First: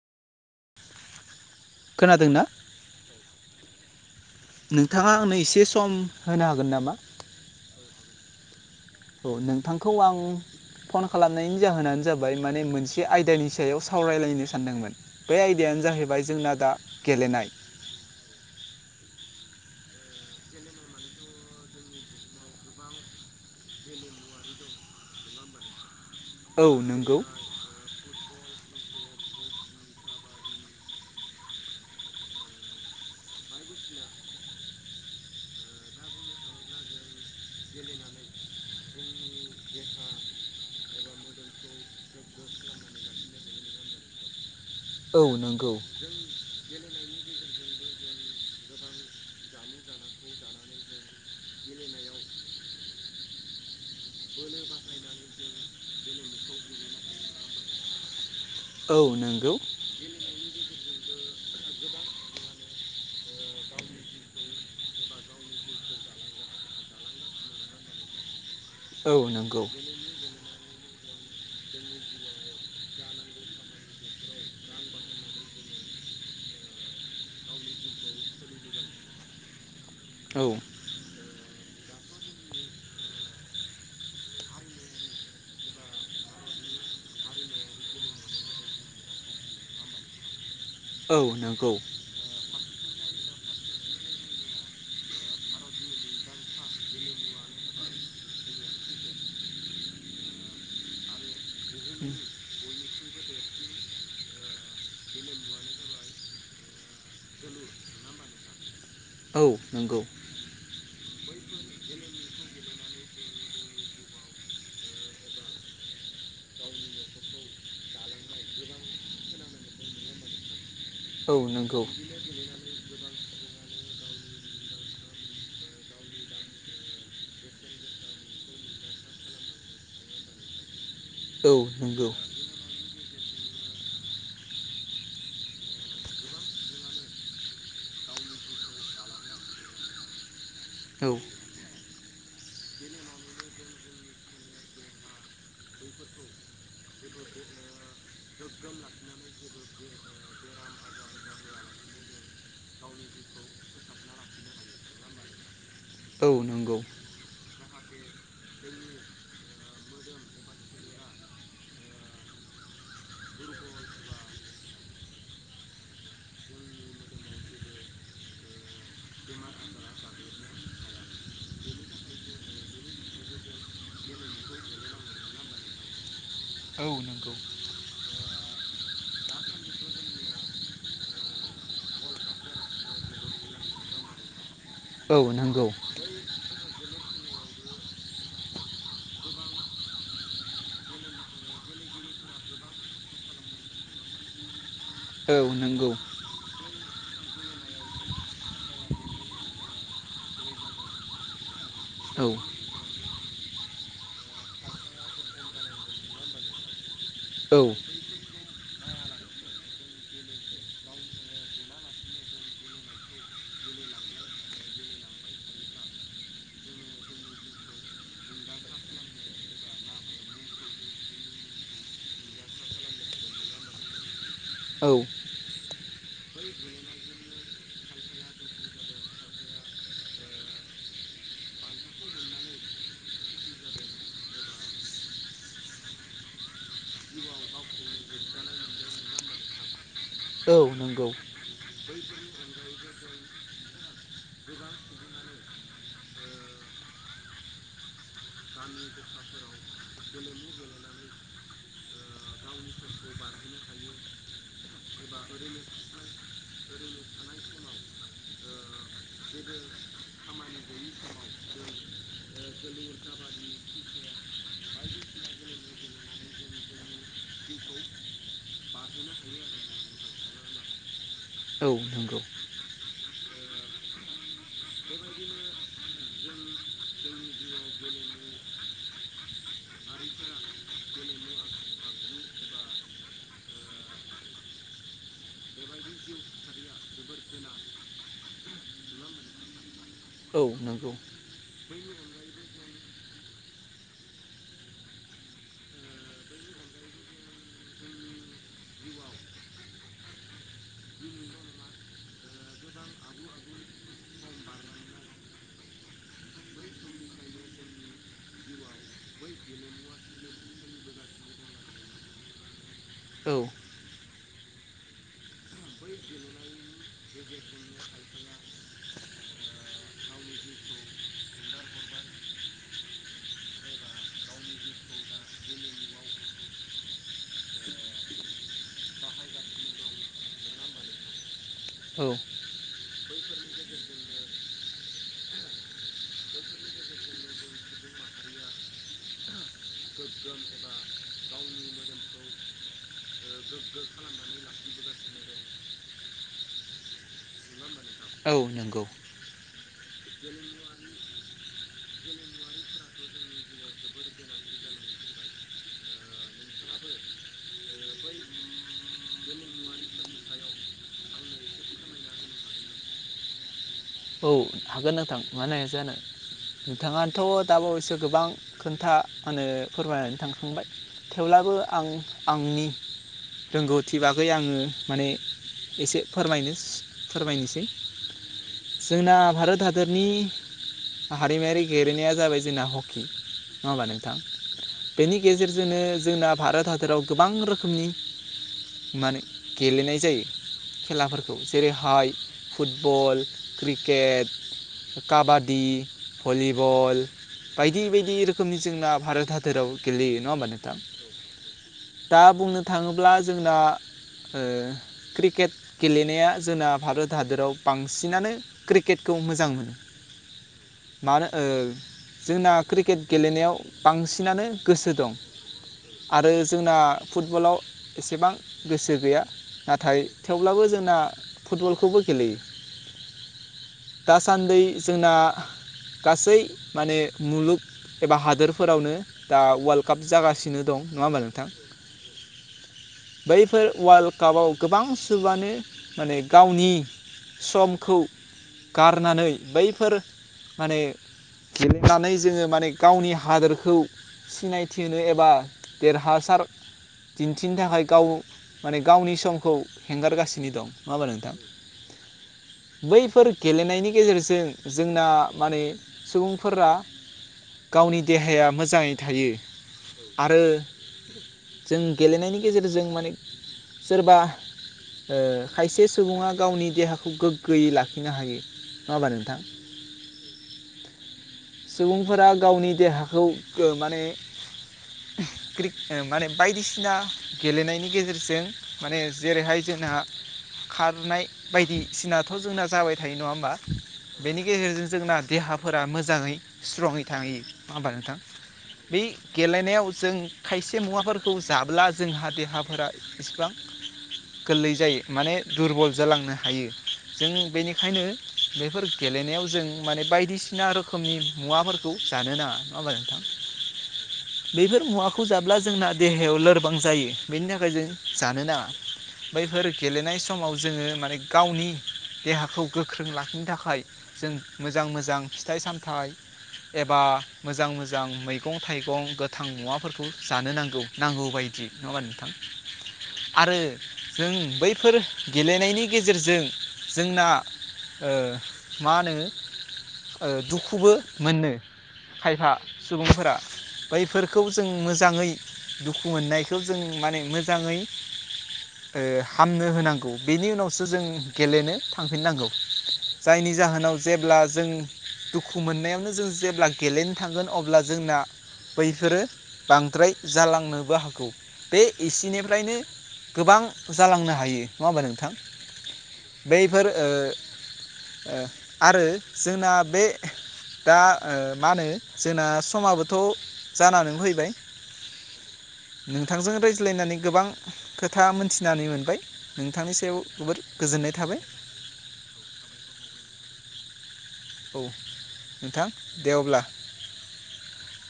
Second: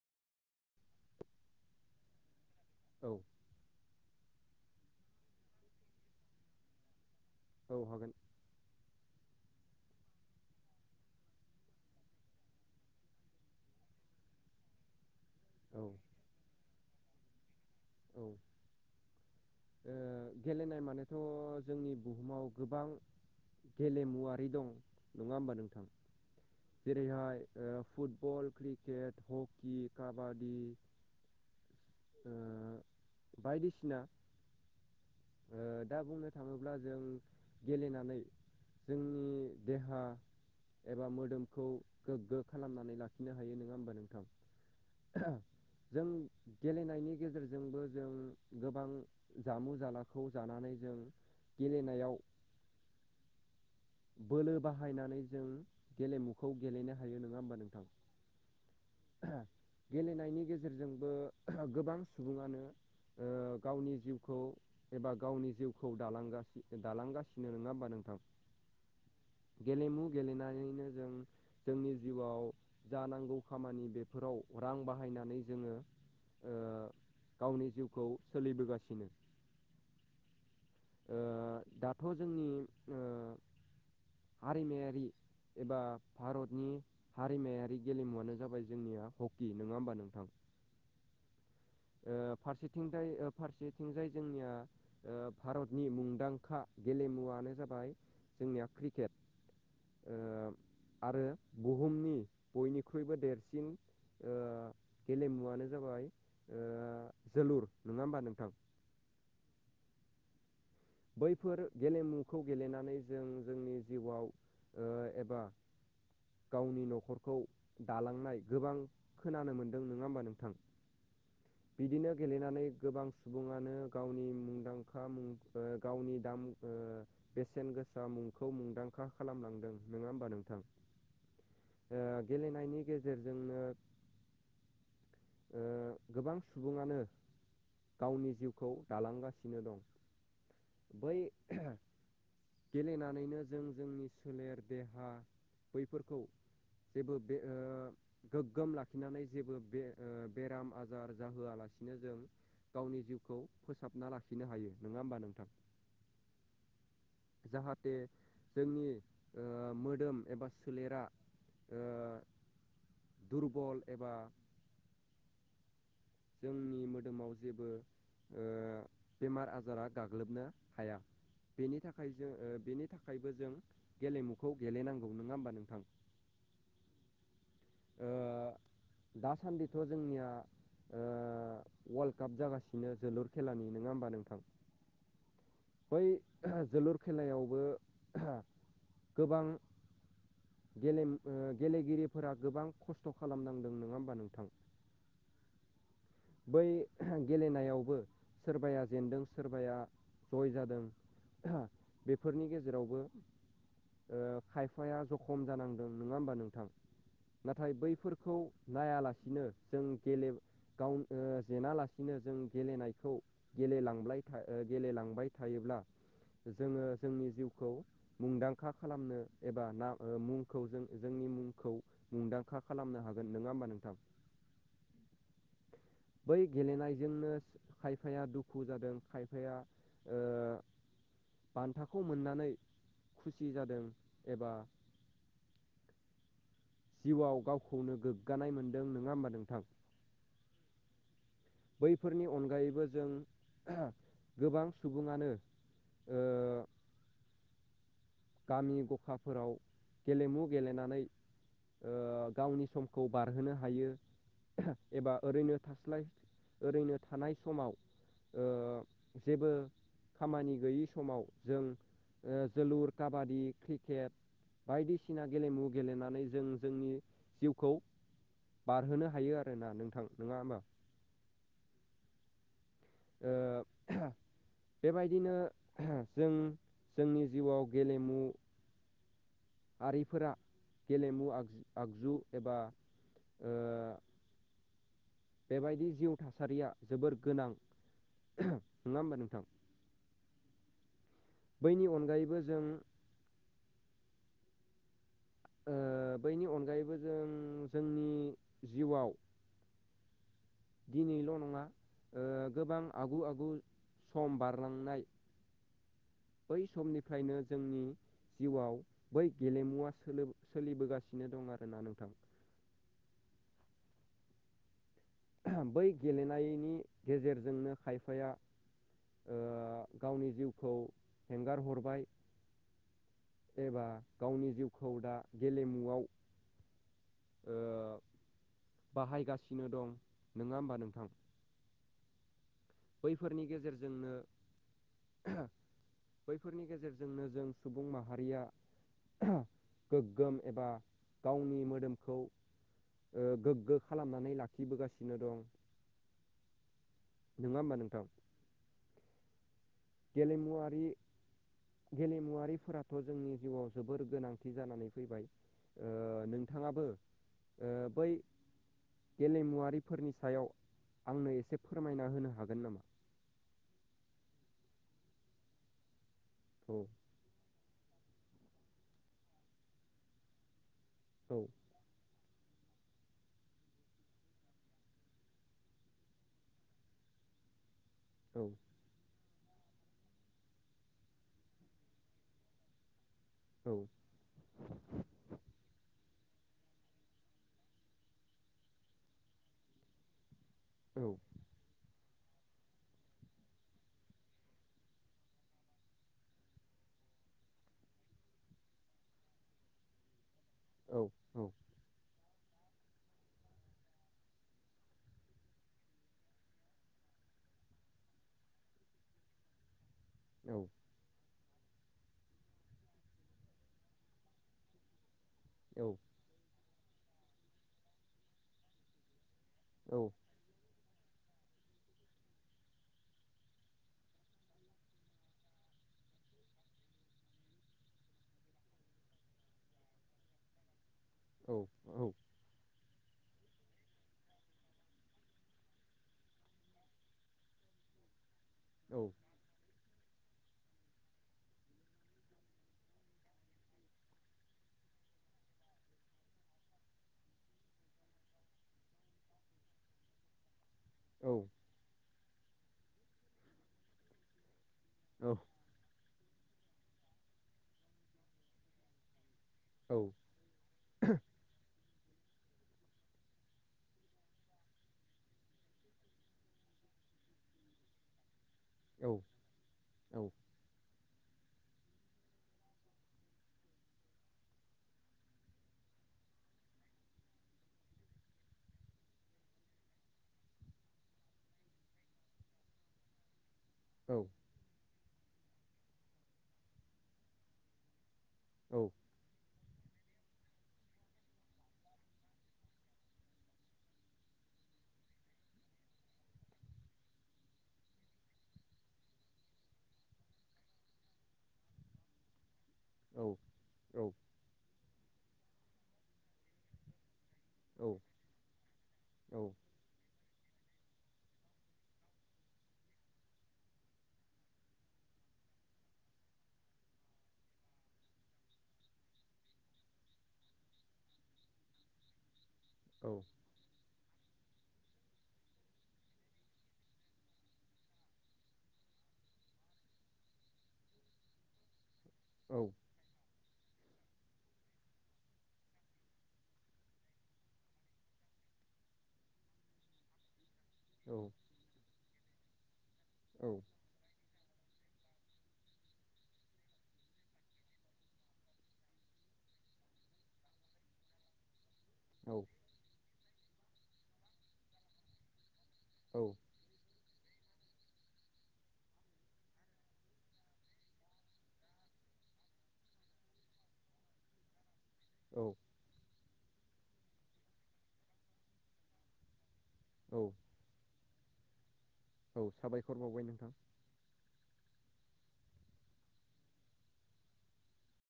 खोनादोंना? औ। नोंथाङा आंनो एसे सम होनो हागोन नामा? औ हागोन। औ नोंथांखौ आं फन खालामनायनि जाहोनानो जाबाय माने मोनसे आयदानि सायाव सावरायलायनो सानदोंमोन। बे औ आयदायानो जाहैबाय जोंना दा गेलेनाय। औ। ओ गेलेनाय मानेथ' जोंनि बुहुमाव गोबां गेलेमुवारि दं' नङा होमबा नोंथां? औ नंगौ जेरैहाय ओ फुटबल, क्रिकेट, हकि, काबादि ओ बायदिसिना ओ दा बुंनो थाङोब्ला जों गेलेनानै जोंनि देहा एबा मोदोमखौ गोग्गो खालामनानै लाखिनो हायो नोङा होमबा नोंथां? औ [unintelligible] नंगौ जों गेलेनायनि गेजेरजोंबो जों गोबां जामु जालाखौ जानानै जों गेलेनायाव बोलो बाहायनानै जों गेलेमुखौ गेलेनो हायो नोङा होमबा नोंथां? औ नोंगौ। गेलेनायनि गेजेरजोंबो [unintelligible] गोबां सुबुङानो ओ गावनि जिउखौ एबा गावनि जिउखौ दालांगासि दालांगासिनो नङा होमबा नोंथां? औ नंगौ गेलेमु गेलेनानैनो जों जोंनि जिउआव जानांगौ खामानि बेफोराव रां बाहायनानै जोङो ओ गावनि जिउखौ सोलिबोगासिनो। औ। ओ दाथ' जोंनि ओ हारिमायारि एबा भारतनि हारिमायारि गेलेमुवानो जाबाय जोंनिया हकि नोङा होमबा नोंथां? औ नोंगौ। ओ फारसेथिंजाय फारसेथिंजाय जोंनिया ओ भारतनि मुंदांखा गेलेमुवनो जाबाय जोंनिया क्रिकेट। ओ आरो बुहुमनि बयनिख्रुइबो देरसिन ओ गेलेमुवानो जाबाय जोलुर नङा होमबा नोंथां? औ नंगौ। बैफोर गेलेमुखौ गेलेनानै जों जोंनि जिउआव एबा गावनि न'खरखौ दालांनाय गोबां खोनानो मोन्दों नङा होमबा नोंथां? औ नंगौ। बिदिनो गेलेनानै गोबां सुबुङानो गावनि मुंदांखा मुं गावनि दाम ओ बेसेन गोसा मुंखौ मुंदांखा खालामनांदों नङा होमबा नोंथां? औ नंगौ गेलेनायनि गेजेरजोंनो ओ गोबां सुबुङानो गावनि जिउखौ दालांगासिनो दं। औ बै गेलेनानैनो जों जोंनि सोलेर देहा बैफोरखौ जेबो बे ओ गोग्गोम लाखिनानै जेबो बे बेराम आजार जाहोआलासिनो जों गावनि जिउखौ फोसाबना लाखिनो हायो नङा होमबा नोंथां। औ नंगौ। जाहाथे जोंनि मोदोम एबा सोलेरा ओ दुरबल एबा जोंनि मोदोमाव जेबो बेमार आजारा गाग्लोबनो हाया। बेनि थाखाय जों बेनि थाखायबो जों गेलेमुखौ गेलेनांगौ नङा होमबा नोंथां। औ नंगौ। ओ अ दासान्दिथ' जोंनिया ओ वाल्ड काप जागासिनो जोलुर खेलानि नङा होमबा नोंथां। औ नंगौ। बै जोलुर खेलायावबो गोबां गे गेलेगिरिफोरा गोबां खस्थ' खालामनांदों नङा होमबा नोंथां। औ नंगौ। बै गेलेनायावबो सोरबाया जेनदों सोरबाया जय जादों ओ औ बेफोरनि गेजेराव जेरावबो खायफाया जखम जानांदों नङा होमबा नोंथां। औ नाथाय बैफोरखौ नायालासिनो जों गेले गाव जेना लासिनो जों गेलेनायखौ गेले गेलेलां थांबाय थायोब्ला जोङो जोंनि जिउखौ मुंदांखा खालामनो एबा ना मुंखौ जों जोंनि मुंखौ मुंदांखा खालामनो हागोन नङा होमबा नोंथां औ। बै गेलेनायजोंनो खायफाया दुखु जादों खायफाया ओ बान्थाखौ मोननानै खुसि जादों एबा जिउआव गावखौनो गोग्गानाय मोनदों नङा होमबा नोंथां। औ नंगौ। बैफोरनि अनगायैबो जों गोबां सुबुङानो ओ गामि गखाफोराव गेलेमु गेलेनानै ओ गावनि समखौ बारहोनो हायो। एबा ओरैनो थास्लाय ओरैनो थानाय समाव जेबो खामानि गैयि समाव जों जोलुर काबादि क्रिकेट बायदिसिना गेलेमु गेलेनानै जों जोंनि जिउखौ बारहोनो हायो आरो ना नोंथां नङा होमबा? औ नंगौ। ओ बेबायदिनो जों जोंनि जिउआव गेलेमु आरिफोरा गेलेमु आग आगजु एबा ओ बेबायदि जिउ थासारिया जोबोर गोनां नङा होमबा नोंथां? औ नोंगौ। बैनि अनगायैबो जों बैनि अनगायैबो जों जोंनि जिउआव दिनैल' नङा गोबां आगु आगु सम बारलांनाय बै समनिफ्रायनो जोंनि जिउआव बै गेलेमुवा सोलिबोगासिनो दं आरोना नोंथां। औ बै गेलेनायनि गेजेरजोंनो खायफाया गावनि जिउखौ हेंगार हरबाय। एबा गावनि जिउखौ दा गेलेमुआव बाहायगासिनो दं नङा होमबा नोंथां? औ बैफोरनि गेजेरजोंनो बैफोरनि गेजेरजोंनो जों सुबुं माहारिया गोग्गोम एबा गावनि मोदोमखौ गोग्गो खालामनानै लाखिबोगासिनो दं। नङा होमबा नोंथां? औ नोंगौ। गेलेमुवारि गेलेमुवारिफोराथ' जोंनि जिउआव जोबोर गोनांथि जानानै फैबाय। नोंथाङाबो बै गेलेमुवारिफोरनि सायाव आंनो एसे फोरमायना होनो हागोन नामा? औ हागोन नोंथां मानो हाया जानो। औ नोंथाङा थ' दाबावैसो गोबां खोन्था मा होनो फोरमायनानै थांखांबाय औ थेवब्लाबो आं आंनि रोंगौथि बागै आङो माने एसे फोरमायनो फोरमायनोसै। औ जोंना भारत हादरनि हारिमायारि गेलेनाया जाबाय जोंना हकि। नङा होमबा नोंथां? बेनि गेजेरजोंनो जोंना मान गेलेनाय जायो औ औ खेलाफोरखौ जेरैहाय फुटबल, क्रिकेट, काबादि, भलिबल बायदि बायदि रोखोमनि जोंना भारत हादोराव गेलेयो नङा होमबा नोंथां? औ औ दा बुंनो थाङोब्ला जोंना ओ क्रिकेट गेलेनाया जोंना भारत हादराव बांसिनानो क्रिकेटखौ मोजां मोनो। औ मानो जोंना क्रिकेट गेलेनायाव बांसिनानो गोसो दं। औ आरो जोंना फुटबलाव एसेबां गोसो गैया औ नाथाय थेवब्लाबो जोंना फुटबलखौबो गेलेयो। दासान्दि जोंना गासै माने मुलुग एबा हादोरफोरावनो दा वाल्ड काप जागासिनो दं नङा होमबा नोंथां? औ बैफोर वाल्ड कापाव गोबां सुबानो माने गावनि समखौ औ गारनानै बैफोर माने गेलेनानै जोङो माने गावनि हादोरखौ सिनायथि होनो एबा देरहासार दिन्थिनो थाखाय गाव माने गावनि समखौ हेंगारगासिनो दं नङा होमबा नोंथां? बैफोर गेलेनायनि गेजेरजों जोंना माने सुबुंफोरा गावनि देहाया मोजाङै थायो औ आरो जों गेलेनायनि गेजेरजों माने सोरबा ओ खायसे सुबुङा गावनि देहाखौ गोग गोयै लाखिनो हायो नङा होमबा नोंथां? सुबुंफोरा गावनि देहाखौ माने माने बायदिसिना गेलेनायनि गेजेरजों माने जेरैहाय जोंहा खारनाय बायदिसिना थ' जोंना जाबाय थायो नङा होमबा बेनि गेजेरजों जोंना देहाफोरा मोजाङै स्ट्रङै थायो नङा होमबा नोंथां? बे गेलेनायाव जों खायसे मुवाफोरखौ जाब्ला जोंहा देहाफोरा इसिबां गोरलै जायो माने दुरबल जालांनो हायो। जों बेनिखायनो बेफोर गेलेनायाव जों माने बायदिसिना रोखोमनि मुवाफोर खौ जानो नाङा नङा होमबा नोंथां बेफोर मुवाखौ जाब्ला जोंना देहायाव लोरबां जायो। बेनि थाखाय जों औ जानो नाङा बैफोर गेलेनाय समाव जोङो माने गावनि देहाखौ गोख्रों लाखिनो थाखाय जों मोजां मोजां फिथाइ सामथाइ एबा मोजां मोजां मैगं थाइगं गोथां मुवाफोरखौ जानो नांगौ। नांगौ बायदि नङा होमबा नोंथां? औ आरो जों बैफोर गेलेनायनि गेजेरजों जोंना मा होनो दुखुबो ओ मोनो खायफा सुबुंफोरा बैफोरखौ जों मोजाङै दुखु मोननायखौ जों माने मोजाङै ओ हामनो होनांगौ बेनि उनावसो जों औ गेलेनो थांफिननांगौ जायनि जाहोनाव जेब्ला जों दुखु मोननायावनो जों जेब्ला गेलेनो थांगोन अब्ला जोंना बैफोरो बांद्राय जालांनोबो हागौ। बे एसिनिफ्रायनो गोबां जालांनो हायो नङा होमबा नोंथां? औ बैफोर ओ ओ आरो जोंना बे दा ओ मा होनो जोंना समाबोथ' जानानानै फैबाय औ नोंथांजों रायज्लायनानै गोबां खोथा मोनथिनानै मोनबाय नोंथांनि सायाव औ जोबोर गोजोननाय थाबाय। औ साबायखर बावबाय नोंथां। औ नोंथां दे अब्ला।